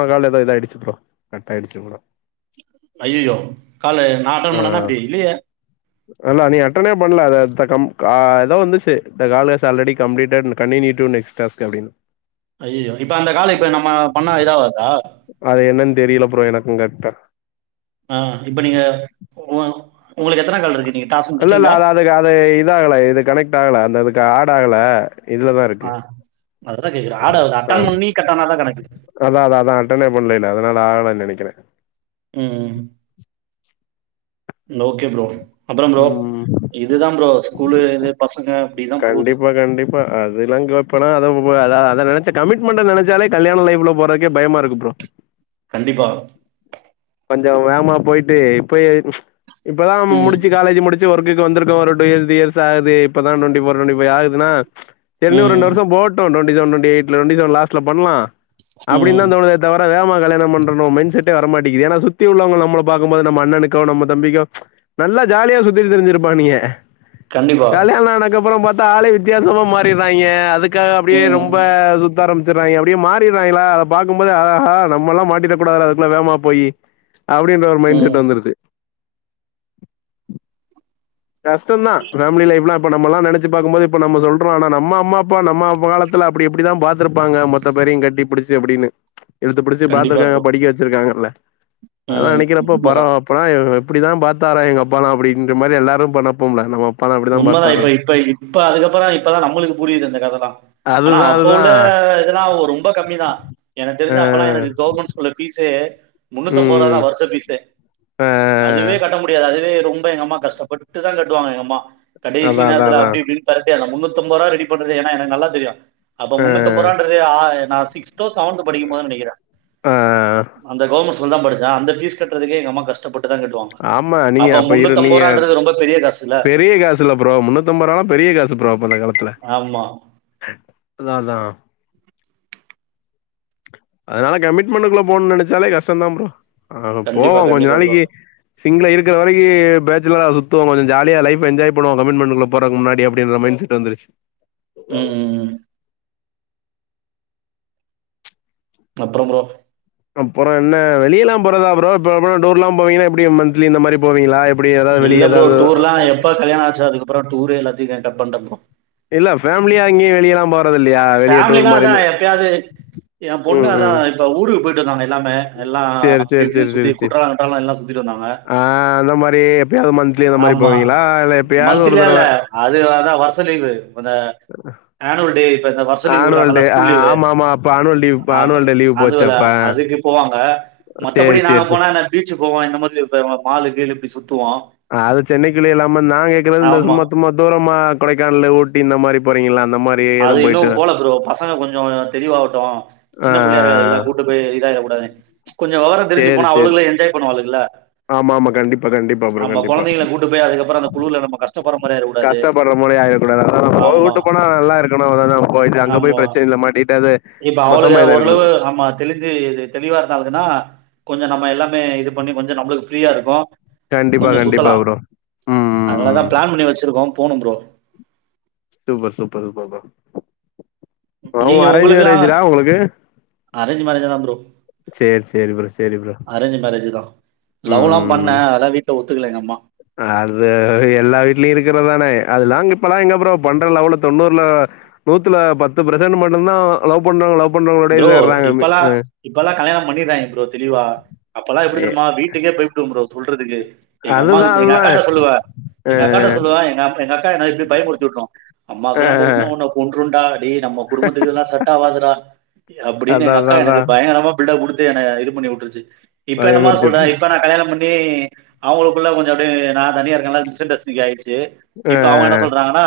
ஆ கால ஏதா இதா ஆயிடுச்சு புரோ கட் ஆய்டுச்சு ப்ரோ அய்யயோ கால நா அட்ட மன்னனா இப்டி இல்லையே அல்ல நீ அட்டணே பண்ணல ஏதோ வந்துச்சி இந்த கால கஸ் already complete continue to next task அப்டின் அய்யயோ இப்ப அந்த கால இப்ப நம்ம இதாவதா அது என்னன்னு தெரியல ப்ரோ எனக்கு கரெக்டா ஆ இப்ப நீங்க உ ஒங்களுக்கு எத்தன கால் இருக்கு நீங்க டாஸ்க் அல்ல இல்ல முடிச்சுட்டீங்களா? அது அதுக்கு அது இது ஆகல இது கனெக்ட் ஆகல அந்த அதுக்கு ஆட் ஆகல இதுலதா இருக்கு ஆ அததா கேக்குறே ஆட் ஆவுது ஆ அட்டன் பண்ணி கட்டான தா கணக்கு அதா அதா அட்டனே பண்ல்லேல அதனால ஆகலைன்னு நெனக்குறே உம் ஓகே ப்ரோ அப்பறோம் ப்ரோ ம் இதுதா ப்ரோ ஸ்கூலு இது பசங்க அப்டிதா போது இப்ப அதெல்லா கேப்பேனா அத அத நெனச்ச கமி்மெண்ட நெனச்சாலே கல்யாண லைப் போறதுக்கே பயமா இருக்கு ப்ரோ கண்டிப்பா கொஞ்சோ வேகமா போயிட்டு இப்ப இப்பதா ம். முடிச்சு காலேஜ் முடிச்சு ஒர்க்குக்கு வந்துருக்கோ ஒரு டூ இயர்ஸ் த்ரீ இயர்ஸ் ஆகுது இப்பதா டுவண்டி வோர் டுவண்டி ஃபை ஆகுதுனா சரி இன்னு ஒரு ரெண்டு ம். வருஷோ போகட்டு டுவண்டி செவன் டுவண்டி ஏய்ட்ல டுவெண்டி செவன் லாஸ்ட்ல பண்லா ம். அப்டின் தா ம். தோனுதே வர வர வேகமா கல்யாணம் பண்றோனு மைண்ட் செட்டே வரமாட்டி ஏன்னா சுத்தி உள்ளவங்க நம்மள பாக்கும்போது நம்ம அண்ணனுக்கோ நம்ம தம்பிக்கோ நல்லா ஜாலியா சுத்தி திரிஞ்சிருப்பா நீயி கண்டிப்பா. கல்யாண ஆனதக்கப்பறோ பாத்தா ஆளே வித்தியாசமா மாறிறாங்க அதுக்கு அதுக்காக அப்டியே ம். ரொம்ப சுத்தி ஆரம்பிச்சுறாங்க அப்டியே மாறிருறாங்களா அத பாக்கும்போது ஆக நம்மல்லா மாட்டிற்றக்கூடாதுடா அதுக்குள்ள வேகமா போய் அப்டின்ற ஒரு மைண்ட் ம். செட் வந்துருது கஷ்டந்தா ஃபேமில லைப்லா இப்ப நம்மளா நெனச்சு பாக்கும்போது இப்ப நம்ம சொல்றோ ஆனா நம்ம அம்மா அப்பா நம்ம காலத்ல அப்டி எப்டிதா பாத்திருப்பாங்க மொ மொத்த பேரையு கட்டி புடுச்சு அப்டின்னு [inaudible] இழுத்து பிடிச்சு கண்டிப்பா பாத்துருக்காங்க ப்ரோ. படிக்க வச்சிருக்காங்கல்ல அத ம். நெனக்குறப்ப உண்மதான். பரவா அப்பலா எப்டித்தா பாத்தாரோ எங்க அப்பால அப்டின்ற மாரி எல்லாரு பண்ணப்போம்ல நம்ம அப்பாலாம் இப்டிதான் உண்மதா இப்ப பாத்தாரான்னு. இப்ப இப்ப அதுக்கப்பறோ இப்பதா நம்மளுக்கு புரியுது இந்த கததா ஆனா அதுதான் அப்ப உள்ள அதுதான். இதெல்லா ரொம்ப கம்மி தா எனக்கு அ. தெரிஞ்ச அப்பெல்லா எனக்கு கவுர்மெண்ட் ஸ்கூ பீஸே முன்னூத்தம்பது ரூபா ம். தா வருஷ பீஸே ஆ அதுவே கட்ட முடியாது அதுவே ரொம்ப எங்க அம்மா கஷ்டப்பட்டு தா கட்டுவாங்க எங்க அம்மா கடைசி அதா அதா நேரத்ல அதா அப்டி இப்டின் பெரட்டி அந்த முன்னூத்தம்பது ரூபா ரெடி பண்றது ஏனா எனக்கு நல்லா தெரியு அப்ப அ முன்னுத்தம்ப ரூபான்றது நா சிக்ஸ்தோ செவன்த்தோ படிக்கும் போது நெனக்குறே ஆ அந்த கவர்மெண்ட் ஸ்கூல்ல தா படிச்சே அந்த பீஸ் கட்டுறதுக்கு எங்கம்மா கஷ் கஷ்டப்பட்டு தா கட்டுவாங்க ஆமா நீங்க அப்ப இரு முன்னத்தம்பது நீங்க ரூபான்றது ரொம்ப பெரிய காசுல பெரிய காசில்ல ப்ரோ முன்னத்தம்பது ரூபானா பெரிய காசு ப்ரோ அந்த காலத்ல ஆமா அதா அதா அதனால கமிட்மெண்டுக்குள்ள போணுனு நெனச்சாலே கஷ்டதா ப்ரோ ஆ கண்டிப்பா போவோ கொஞ்ச கண்டிப்பா ப்ரோ நாளைக்கு சிங்கிள இருக்கிற வரைக்கு பேச்சலரா சுத்துவோ கொஞ்சோ ஜாலியா லைஃப் என்ஜாய் பண்ணுவோ கமிட்மெண்டடுகுள்ள போறக் முன்னாடி அப்டின்ற மைண்ட செட் வந்துச்சி ம் ம் ம் அப்புறோ ப்ரோ அப்புறோ என்ன வெளில்லா போறதா ப்ரோ இப்ப அம்ம டூர்ல்லா போவீன்னா எப்டி மந்த்லி இந்த மாரி போவீங்களா எப் இப்டி எதா வெளிய எதாது இப்ப கல்யாண ஆச்ச அதுக்கப்புறோ டூர் எல்லாத்தியுமே கட்டப்பண்ட ப்ரோ இல்ல ஃப் ஃபேமிலியா எங்கயு வெளியெல்லா போறது இல்லையா வெளிய டூர் ஃபேமிலினா மாரி அதா இந்த ம் ம் த்தா ஊருக்கு போய் ட்டு நாங்க எல்லாமே எல்லா சேரி அப்டி சேரி சேரி இப்டின்னு சுத்தி சேரி சேரி குற்றாலோ கிற்றலோ எல்லா சுத்திட்டு வந்தாங்க ஆ அந்த மாரி எப்பயாவது மந்த்லி அந்த மாரி ஆமா போவீங்களா? இல்ல எப்பயாவது ஒரு மந்த்லியா தடவ இல்ல அது அதா வருஷ லீவு வந்த எனுவல் டே இப்ப இந்த வருஷ லீவு உறாங்க ஆனுவல் இல்ல டே ஆ ஸ்கூல் லீவு ஆமாமா. அப்ப ஆனுவல் லீவ் அப்ப ஆனுவல் டே லீவ் போச்சு அதுவல அப்ப. அதுக்கு போவாங்க மத்தபடி சரி, நாங்க சரி, சரி. போனா என்ன பீச்சுக்கு போவோ இந்த மாதிரி இப்ப ம மாலு கீழு இப்பி சுத்துவோ அ அது சென்னைக்குள்ளே இல்லாம நாங்க கேக்குறது இந்த ஆமா சும்மா தும்மா தூரமா கொடைக்கானலு ஊட்டி இந்த மாரி போறிங்கள அந்த மாரி அது எதுவும் இன்னு போயிட்டு ஆ, போல ப்ரோ பசங்க கொஞ்சோ தெளிவாட்டு ஆ, சின்ன புள்ளையாருகரல்லா ஆ. கூட்டு போய் இதாயிடக் கூடாது கொஞ்சோ வெவரோ தெரிஞ்சி சரி, போனா சரி. அவளுகளு என்ஜாய் பண்ணுவாலுகல்ல ஆமாமா. கண்டிப்பா, கண்டிப்பா ப்ரோ. நம்ம கண்டிப்பா. கொழந்தைங்கள கூட்டு போய் அதுக்கப்புறோ அந்த குளுருல நம்ம கஷ்டப்படற மாரி ஆயிரு கஷ்டப்பற மாரி ஆயிரக் கூடாது அத நா போவுட்டு போனா நல்லா இருக் க்குனு அவ்ளோதா போய்ட்டு அங்க போய் ஆமா பிரச்சனைல மாட்டிகிட்டாது இப்ப அவளுக ஓரளவு அம்மா தெளிஞ்சி தெளிவா இருந்தாலுங்கன்னா கொஞ்ச நம்ம எல்லாமே இது பண்ணி கொஞ்ச நம்மளுக்கு ஃப்ரீயா இருக்கு கண்டிப்பா, கொஞ்ச கண்டிப்பா சுத்தலா ப்ரோ. ம், ம், அதனாலதா ம். பிளான் பண்ணி வச்சிருக்கோ போனு ப்ரோ சூப்பர் சூப்பர் பாப்போ ப்ரோ நீங்க அரேஞ் உங்களுக்கெல்லா மேரேஜ்டா உங்களுக்கு அரேஞ்ச் மேரேஜ் தா ப்ரோ சேரி சேரி ப்ரோ சேரி ப்ரோ ம் லவ்ல்லா பண்ண அதல்லா வீட்ல ஒத்துக்கல எங்க அம்மா ஆ அது எல்லா வீட்லியு இருக்கறதானே அதுல்லாங் இப்பல்லா எங்க ப்ரோ பண்ற லவ்ல தொண்ணூறுல நூத்துல பத்து பெர்சன்ட் மட்டுதா லவ் பண்ணாங் லவ் பண்றவங்களோடயே ப்ரோ சேர்றாங்க இப்பெல்லா இப்பல்லா கல்யாணோ பண்ணிறாய்ங் ப்ரோ தெளிவா அப்பெல்லா எப்டி எ தெரியுமா வீட்டுக்கே போய் ட்டு ப்ரோ சொல்றதுக்கு எங்க அதுதா அம்மாக்த் அதுதா அக்காட்ட சொல்லுவ அ எங்க அக்காட்ட சொல்லுவ எங்க அப் எங்க அக்கா என்ன இப்பி பயமுறுத்திவிட்ரு அ அம்மாக்குல்லா தெரிஞ்சினா உன்ன கொன்ருண்டா டே நம்ம குடும்பத்துக்குல்லா இதுல்லா செட் ஆவதுடா அப்பிடின் அதா எங்க அதா அக்கா அதா எனக்கு பயங்கரமா பில்டப் குடுத்து என இது பண்ணிவுட்டுருச்சி இப்ப என்னமா சொல்ற பயமுறுத்திவுட்ரு இப்ப நா கல்யாண பண்ணி மே அவங்களுக்குள்ள கொஞ்ச அப்டியே நா தனியா இருக்கல்ல மிஸ் அன்டஸ்டிங் ஆயிச்சி அ இப்ப அவங்க என்ட சொல்றாங்கன்னா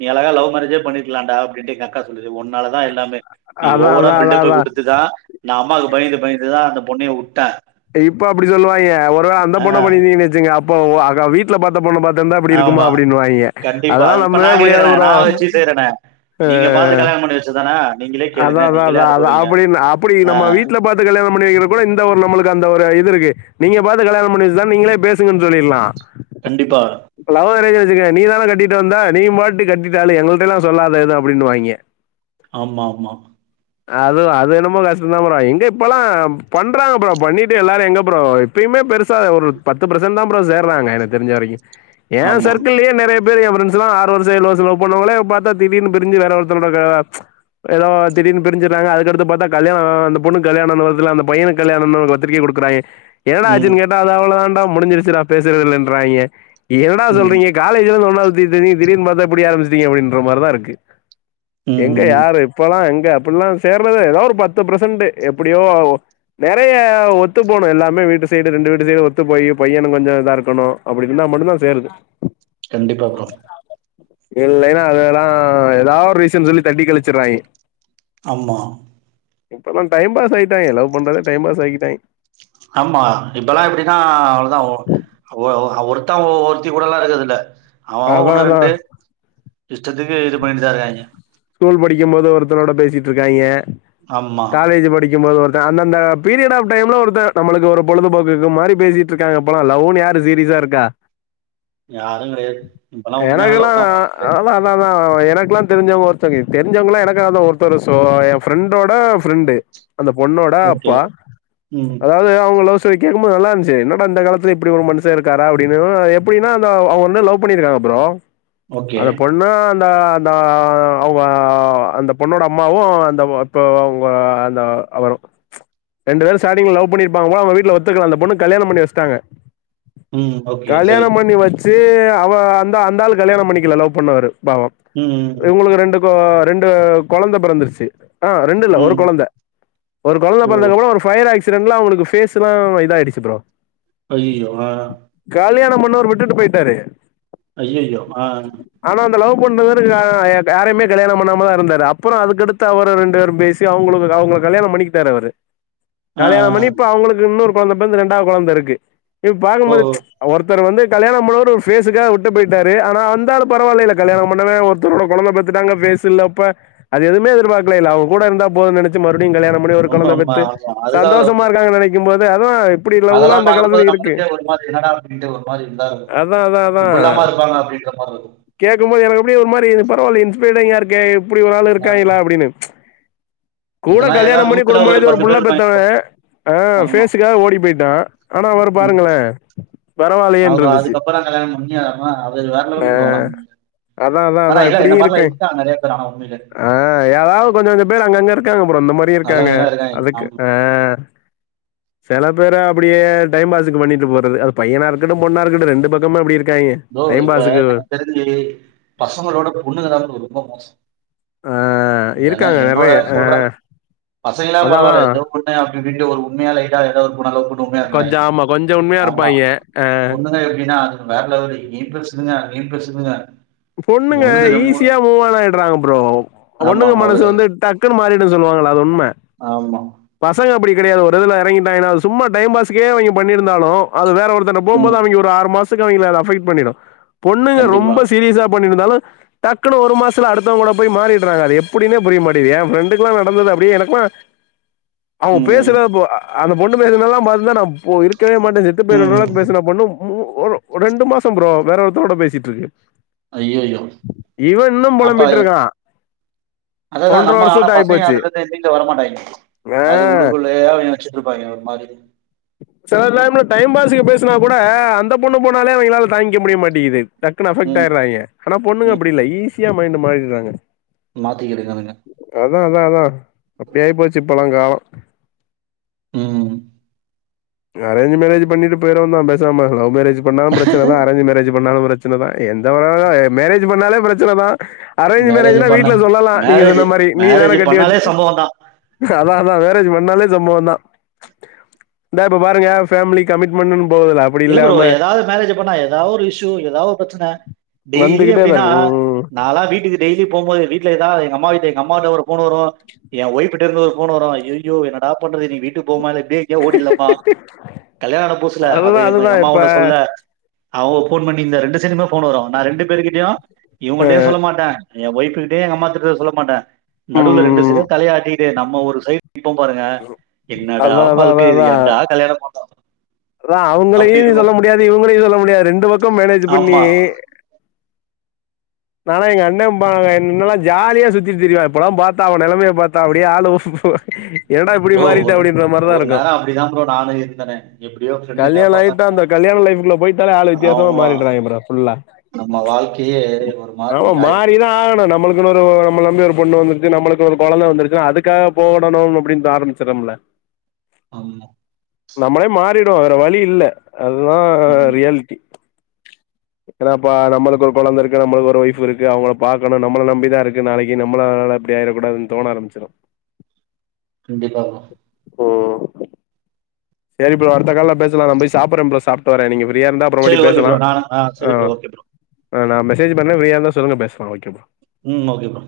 நீ அழகா லவ் மேரேஜே பண்ணிருக்லாடா அப்டின்ட்டு எங் அக்கா சொல்லிச்சி ஒன்னாலதா எல்லாமே நீ அதா ஓவரா அதா அதா அதா இதுதா நா அம்மாக்கு பயந்து பயந்துதா அந்த பொண்ணையவுட்டே இப்ப அப்பிடி சொல்லுவாய்ங்க ஒரு வேல அந்த பொண்ண பண்ணிருந்தீங்கன்னு வச்சிங்க அப்போ அக வீட் ட்ல பாத்த பொண்ண பாத்ந்தா அப்டி இருக்குமா ஆமா அப்டின்னு வாயிங்க கண்டிப்பா அதெல்லா இப்ப நா நம்பவே முடியாது கேக்குறேனே ப்ரோ நா வச்சு செய்றேனே நீங்க பாத்து கல்யாணம் பண்ணி வச்சிதானா நீங்களே அதா கேளுங்க அதா நீங்களே அதா அத அனுபவீங்க அப்பிடின் அப்பிடி ஆ நம்ம வீட்ல க்க பாத்து கல்யாணம் பண்ணி வக்கிற கூட இந்த ஒரு நம்மளுக்கு அந்த ஒரு இது இருக்கு நீங்க பாத்து கல்யாணம் பண்ணிவச்சி தான நீங்களே பேசுங்கன்னு சொல்லிலா கண்டிப்பா இப்ப லவ் மேரேஜ் வச்சிகங்க நீனா கட்டிட்டு வந்த நீ பாட்டு கட்டிட்டலு எங்கள்ட் லா சொல்லாத எது அப்டின்னு வாங்கே ஆமா ஆமா அது அது என்னமோ நெஸந்தா ப்ரோ எங்க இப்பெல்லா பண்றாங்க ப்ரோ பண்ணிட்டு எல்லாரு எங்க ப்ரோ இப்பியுமே பெருசா ஒரு பத்து ப்ரஷன் தா ப்ரோ சேர்றாங்க எனக்கு தெரிஞ்ச வரைக்கு எ ஆமா சர்க்கிள்ளயே நெறையப் அமெரிக்கா ப்ரென்ஸ்ல்லா ஆறு வருஷோ ஏழு வருஷோ லவ் பன்னவங்களே பாத்தா தீடிர்னு பிரிஞ்சி வேற ஒருத்த ரோட க ஏதோ தீடீர்னு பிரிஞ்சிருங்காங்க அதுக் கடுத்து பாதா கல்யாணோ அந்த பொண்ணு கல்யாணோ அந்த பைய கல்யணமுனு பத்திரிக்க குடு றாய்ங்க என்னடா ம் ஆச்சின் கேட்டா அத அவள தான்ண்ட முடிஞ்சிருச்சுடா பேசுறரதில்லன்றாய்ங்க என்னடா ம் சொல்றீங்க காலேஜ்ல இருந்து ஒன்னா சுத்திட்டு திரிஞ்சிங்க திடீர்னு பாத்தா இப்டி ஆரம்பிச்சுட்டீங்க அப்படின்ற மாரிதா இருக் ம் எங்க ம் யாரு இப்பெல்லா எங்க அப்புலா சேர்றது ஏதாவ்து ஒரு பத்து ப்ரசன்ட்டு எப்டியோ நெறைய ஒத்து போகணு எல்லாமே வீட்டு சைடு ரெண்டு வீட்டு சைடு ஒத்து போய் பையனு கொஞ்சோ இதா இருக்கணு அப்டி இருந்தா மட்டுதா பேர் என்ன கண்டிப்பா ப்ரோ இல்லேன்னா அதெல்லா ஏதா ஒரு ரீசன் சொல்லி தட்டி கழிச்சிறுவாங்கே ஆமா இப்போல்லா டைம் பாஸ் ஆய்ட்டாங்கே லவ் பண்றதே டைம் பாஸ் ஆகிட்டேங்க ஆமா இப்பல்லா எப்புடினா அவ்ளேவு தா ஓ ஒருத்தா ஒருத்தி கூட எல்லா இருக்குறதில்ல அவ அவ அதா ஒன்னு அதா ரெண்டு இஷ்டத்துக்கு இது பண்ணிட்டு தா இருக்காங்கே ஸ்கூல் படிக்கும் போது ஒருத்தனோட பேசிட் இருக்காங்கே ஆமா காலேஜி படிக்கும்போது ஒருத் அந்த அந்த பீரியட் ஆப் டைம்ல ஒருத்தர் நமளுக்கு ஒரு பொழுதுபோக்கு மாரி பேசிட்டு இருக்காங்கப்பலா லவ்வுனு யாரு சீரிஸா இருக்கா யாரு கெடயாது இப்பெல்லா உண்மையான எனக்கெல்லா லவ் னா ஒன்னு கெடயாது அதா அதா அதா எனக்கெலா தெரிஞ்சவ்க ஒர்த் சோகே தெரிஞ்சவங்களா எனக்காதா ஒருத்தரு சோ எ ஃப்ரெண்டோட ஃப்ரெண்டு அந்த பொண்ணோட ஓகே அப்பா ம் அதாவ்து அவுங்க லவ் ஸ் ஸ்டோரி கேக்கும் போது நல்லா இருந்ச்சி என்னடா இந்த காலத்துல இப்டி ஒரு மனுஷ இருக்காரா அப்டினு எப்டினா அதா அவ வந்து லவ் லவ் பண்ணியிருக்காங்க ப்ரோ ஓகே அந்த பொண்ணு அந்த அந்த ஆ அவ்ங்க அந்த பொண்ணோட அம்மாவு அந்த இப்ப அவ்ங்க அந்த அவரு ரெண்டுபேரு சாட்டிங்லஸ லவ் பண்ணிருப்பாங்க போல அவ்க வீட்டுல ஒத்துக்கல அந்த பொண்ணுகு கல்யாணம் பண்ணி வச்சுடாங்க ம் ஓகே சரி கல்யாணம் பண்ணி வச் ட்டு அவ அந்த அந்தாள் கல்யாணம் பண்ணிக்கல லவ் பண்ணவரு பாவோ ம் ம் ம் இவ்ங்களுக்கு ரெண்டு இப்போ ரெண்டு கொழந்த பொறந்துருச்சி ஆ ரெண்டில்ல ஒரு ம் கொழந்த ஒரு கொழந்த ஓ பொறந்ததுக்கு அப்றோ பையர் ஆக்சிடென்ட்ல அவனுக்கு ஃபேஸ்லா இத ஆயிடிச்சி ப்ரோ அய்யோ ஆ கலியாணம் பன்னவரு விட்டுட்டு போய்ட்டாரு அய்யயோ ஆ ஆனா அந்த லவ் பண்ணவரு ஆ யாரையுமே கல்யாணம் பண்ணாம தா இருந்தாரு அப்புறோ அதுக்கடுத்து அவரு ரெண்டு பேரு பேசி அவ்ங்களுக்கு அவ்ங்கள கல்யாணம் பண்ணிக்கிட்டாரு அவரு ஆ கல்யாணம் பண்ணி இப்ப அவ்ங்களுக்கு இன்னொரு கொழந்த பெறந்து ரெண்டாவ்து கொழந்த இருக்கு இப்ப ஓ பாக்கும்போது ஒருத்தரு வந்து கல்யண பண்ணவரு ஒரு பேஸுக்கா விட்டு போய்ட்டாரு ஆனா அந்தாலு பரவாயில்லேல கல்யாணம் பண்ணவே ஒருத்தரோட கொழந்த பெத் இதுடாங்க பேஸ் இல்லப்ப அது எதுமே எதிர்பாக்கலிலே அவ கூட இருந்தா போது நினச் ச்சு மறுபடியு கல்யாணம் பண்ணி ஒரு உண்ம கொழந்த உண்ம பெத்து ஆமா சந்தோஷமா இருக்காங்க நினக்கும் போது அதா இப்டி அதெல்லா லவ்லா இந்த பாக்கம் காலத்துல போது இருக்கு நம்மளுக்கே ஒரு மாரி என்னடா அப்டின்டு ஒரு மாரி இருந்தா இருக்கு அதா அதா இப்டில்லாமா இருப்பாங்க அப்டின்ற மாரி இருக்கு கேக்கும் போது எனக்கு அப்டி ஒரு மாரி இருக்கு பரவால்ல இன்ஸ்பரிங்கா இருக்கு அப்டி ஒரு ஆள் ஆ இருக்காங்களா அப்டின்னு கூட இதெல்லாம் ஏதா கல்யாணம் பண்ணி குடும்ப நடத்தி ஒரு புள்ளா பேர் இருப்பாய்ங்க பெத்தவே இப்போ. ஆ ஆமா. ஃபேஸுக்காக ஓடி போயிட்டா ஆனா அவரு பாருங்களே அவ அதுக்கப்புறம் கல்யாணம் பண்ணி அதலா அது வேற லேவல் ப்ரோ அதா அதா அதா எப்டியும் இருக்கே தத்தா நெறய [unintelligible] ஆ ஏதாவது கொஞ்ச கொஞ்ச பேர் அங்கங்க இருக்காங்க ப்ரோ இந்த மாரி இருக்காங்க நல்லவங்கலாம் அதுக்கு ஆமா. செல பேர் அப்டியே டைம் பாஸுக்கு பண்ணிட்டு போறது அது பையனா இருக்கட்டு பெண்ணா இருக்கட்டும் ரெண்டு பக்கமே அப்டி இருக்கு இருக்காங்கே டைம் பாஸ்க்கு செரி பசங்களோட பொண்ணுங்க தா ப்ரோ ரொம்ப மோசம் ஆ ஏன்னா இருக்காங்க என்னோட நெறைய ஆ சொல்ற பசங்கல்லாம் அதாதா பரவால்ல எதோ [unintelligible] அப்டி அப்டின்ட்டு ஒரு உண்மைய லைட்டா ஏதாவுது ஒரு பொண்ண லவ் [unintelligible] இருந்தேன் கொஞ்சோ ஆமா கொஞ்சோ உண்மையா ஆமா இருப்பாய்ங்க ஆ பொண்ணுங்க எப்டின்னா அது வேற லெவலு இங்கயு பேசுதுங்க அங்கயு பேசுதுங்க பொண்ணுங்க ஒண்ணுக்கு ரெ ஈஸியா மூவாயிறாங்க ப்ரோ ஆமா பொண்ணுங்க மனசு அவ்வளவுதான். வந்து டக்குன்னு மாறிடுன்னு சொல்லுவாங்களா அது உண்ம ஆமா பசங்க அப்டி கெடையாது ஒரு இதுல இறங்கிட்டாங்கேனா சும்மா டைம் பாஸுங்கே அவங்கே பண்ணிருந்தாலும் அது வேற ஒருத்தர் போம்போது ம். அவங்க ஒரு ஆறு மாசத்துக்கு அவங்கள அது அபெக்ட் பண்ணிடும் பொண்ணுங்க கண்டிப்பா. ரொம்ப சீரிஸா பண்ணிருந்தாலும் டக்குனு ஒரு மாசத்துல அடுத்தவே கூட போய் மாறிறாங்க அது எப்டினே புரியமாட்டிது என் ப்ரெண்டுக்குல்லாம் நடந்தது அப்டியே எனக்குல்லாம் அவங்க ம், பேசுற ம். தா ப்ரோ அந்த பொண்ணு பேசுனதலா பாத்தினா நான் இருக்கவே மாட்டேன் செத்து பேயிருவே ம், கூட ம். பேசின பொண்ணு ஒரு ரெண்டு மாசம் பரோ வேற ஒருத்தோட பேசிட்டு இருக்கு ஐய்ய்யோ இவன் இன்னும் புலம்பிட்டு இருக்கா அததான் நம்ம அதுல இருந்து நீங்க வரமாட்டாங்க அது ஆ உள்ளுகுள்ளயே வச்சுட்டு இருப்பாங்க ஒரு மாதிரி செல டைம்ல டைம்பாசுக்கு பேசினா கூட அந்த பொண்ணு போனாலே அவங்களால தாங்கிக்க முடிய மாட்டேது டக்குனு அபக்ட் ம், ஆயறாங்கனா பொண்ணுங்க ம். அப்டி ஈஸி யா மைண்ட் மாறிறாங்க மாத்திக்கிறதுங்க அதுங்க அதான் அதான் அதான் அப்டி ஆயி போச்சு இப்பல்லாம் காலம் ம் இந்த அரேஞ் மேரேஜு பண்ணிட்டு போயிற வேண்டிதா பேசாம லவ் மேரேஜ் பண்ணாலும் பிரச்சனைதான் அரேஞ் மேரேஜ் பண்ணாலும் பிரச்ச சன தான் எந்த ஒரு மேரேஜ் பண்ணாலே பிரச்சனைதான் அரேஞ்ச் மேரேஜ் மேரேஜ்னா பண்ண வீட்ல சொல்லலாம் நீங்க மேரேஜ் சொன்ன மாதிரி நீ மேரேஜ் தானே கட்டி பண்ணாலே வச்சு சம்பவம் தான் அதான் அதான் மேறேஜ் பண்ணாலே சம்பவம் தான் இந்தான் இப்ப பாருங்க ஃபேமிலி கமிட்மெண்ட்னு போதுல இல்ல ப்ரோ ஏதாவது மேரேஜ் பண்ணா ஏதாவது ஒரு இஷ்யு ஏதாவது ஒரு பிரச்சனை டெய்லி வந்துகிட்டே தான் அப்டின்னா இருக்கு ம். நானாலாம் வீட்டுக்கு டெய்லி போம் போது வீட்ல அதாவது அம்மாட்டு எ அம்மா விட்ட ஒரு போன் வரும் எ ஓய்ஃப்ட்ட இருந்து போன் வரும் ஐய்யய்யோ என்னாட பண்றது நீ வீட்டுக்கு போல இப்டியே ஓடிலப்பா கல்யாணம் ஆன புதுசுல அது அதுதான் எங்க எங்க அதுதான் அம்மா இப்ப ஒண்ணு சொல்ல அவங்க போன் பண்ணிந்த ரெண்டு சைடுமே போன் வரும் நான் ரெண்டு பேரு கிட்டயும் இவங்களிட்டையும் சொல்ல மாட்டேன் என் ஒய்ஃப்பு கிட்டே எங்க அம்மா திட்றத சொல்ல மாட்ட நடுவுல ரெண்டு ம், சைட் தலையாட்டிட்டே நம்ம ஒரு சைட் நிப்போ பாருங்க என்னடா அதா அதா அதா வாழ்கை இது அதா ஏன்டா கல்யாணோ பண்ணோ அதா அவங்களையு நீ சொல்ல முடியாது இவங்களையு சொல்ல முடியாது ரெண்டு பக்கோ மேனேஜ் பண்ணி ஆமா நாலா எங்க அண்ண பாக முன்னெல்லா ஜாலியா சுத்திட்டு திரியுவா இப்பல்லா பாத்தா அவ நெலமைய பாத்த அப்டியே ஆளுவோ ஓ என்னடா இப்பிடி ப்ரோ மாறிட்டே ஒரு அப்படின்ற மாரிதா ஒரு இருக்கு நேரோ அப்டிதா ப்ரோ நானு இருந்தனே எப்டியோ ஃப்ரெண்டுங்க கல்யாணோ பசங்க ஆயிட்டா அந்த கல்யாணோ லைஃப்குள்ள போயிட்டாலே ஆளு வித்தியசமா ஆமா மாறிடுறாங்க ப்ரோ ஃபுல்லா நம்ம வாழ்க்கையே ஒரு ஆமா மாதிரி ஆயிடு மாறிதா ஆகணு நம்மளுக் இக்கனோரு நம்மள நம்பி ஒரு பொண்ணு வந்துருச்சு நம்மளுக்கு ஒரு கொழந்த வந்துருச்சு அதுக்காக போடணுன்னு அப்படின்னு ஆரம்மிச்சுறம்ள ஆமா நம்மளே மாறிடுவோ வேற வழி இல்ல அதுதா ம் ரியாலிட்டி ஏன்னாப்பா நம்மளுக்கு ஒரு கொழந்தருக்கு நம்மளுக்கு ஒரு ஒய்ஃப் இருக்கு அவுங்கள பாக்கனு நம்மள நம்பிதா இருக்கு நாளைக்கி நம்மளனால இப்பிடி ஆயிடக் கூடதுன் தோன ஆரம்மிச்சுரு கண்டிப்பா ப்ரோ ம் சேரி ப்ரோ அடுத்த கால்ல பேசலா நா போயி சாப்பர்றே ப்ரோ சாப்ட்டு வரே நீங்க ஃப்ரியாருந்தா அப்றோவாட்டி சரி ஓகே பேசலா ப்ரோ நானு ஆ சரி ப்ரோ ஓகே ப்ரோ அ நா மெசேஜ் பண்ணே ஃப்ரியாருந்தா சொல்லுங்க பேசலா ஓகே ப்ரோ ம் ஓகே ப்ரோ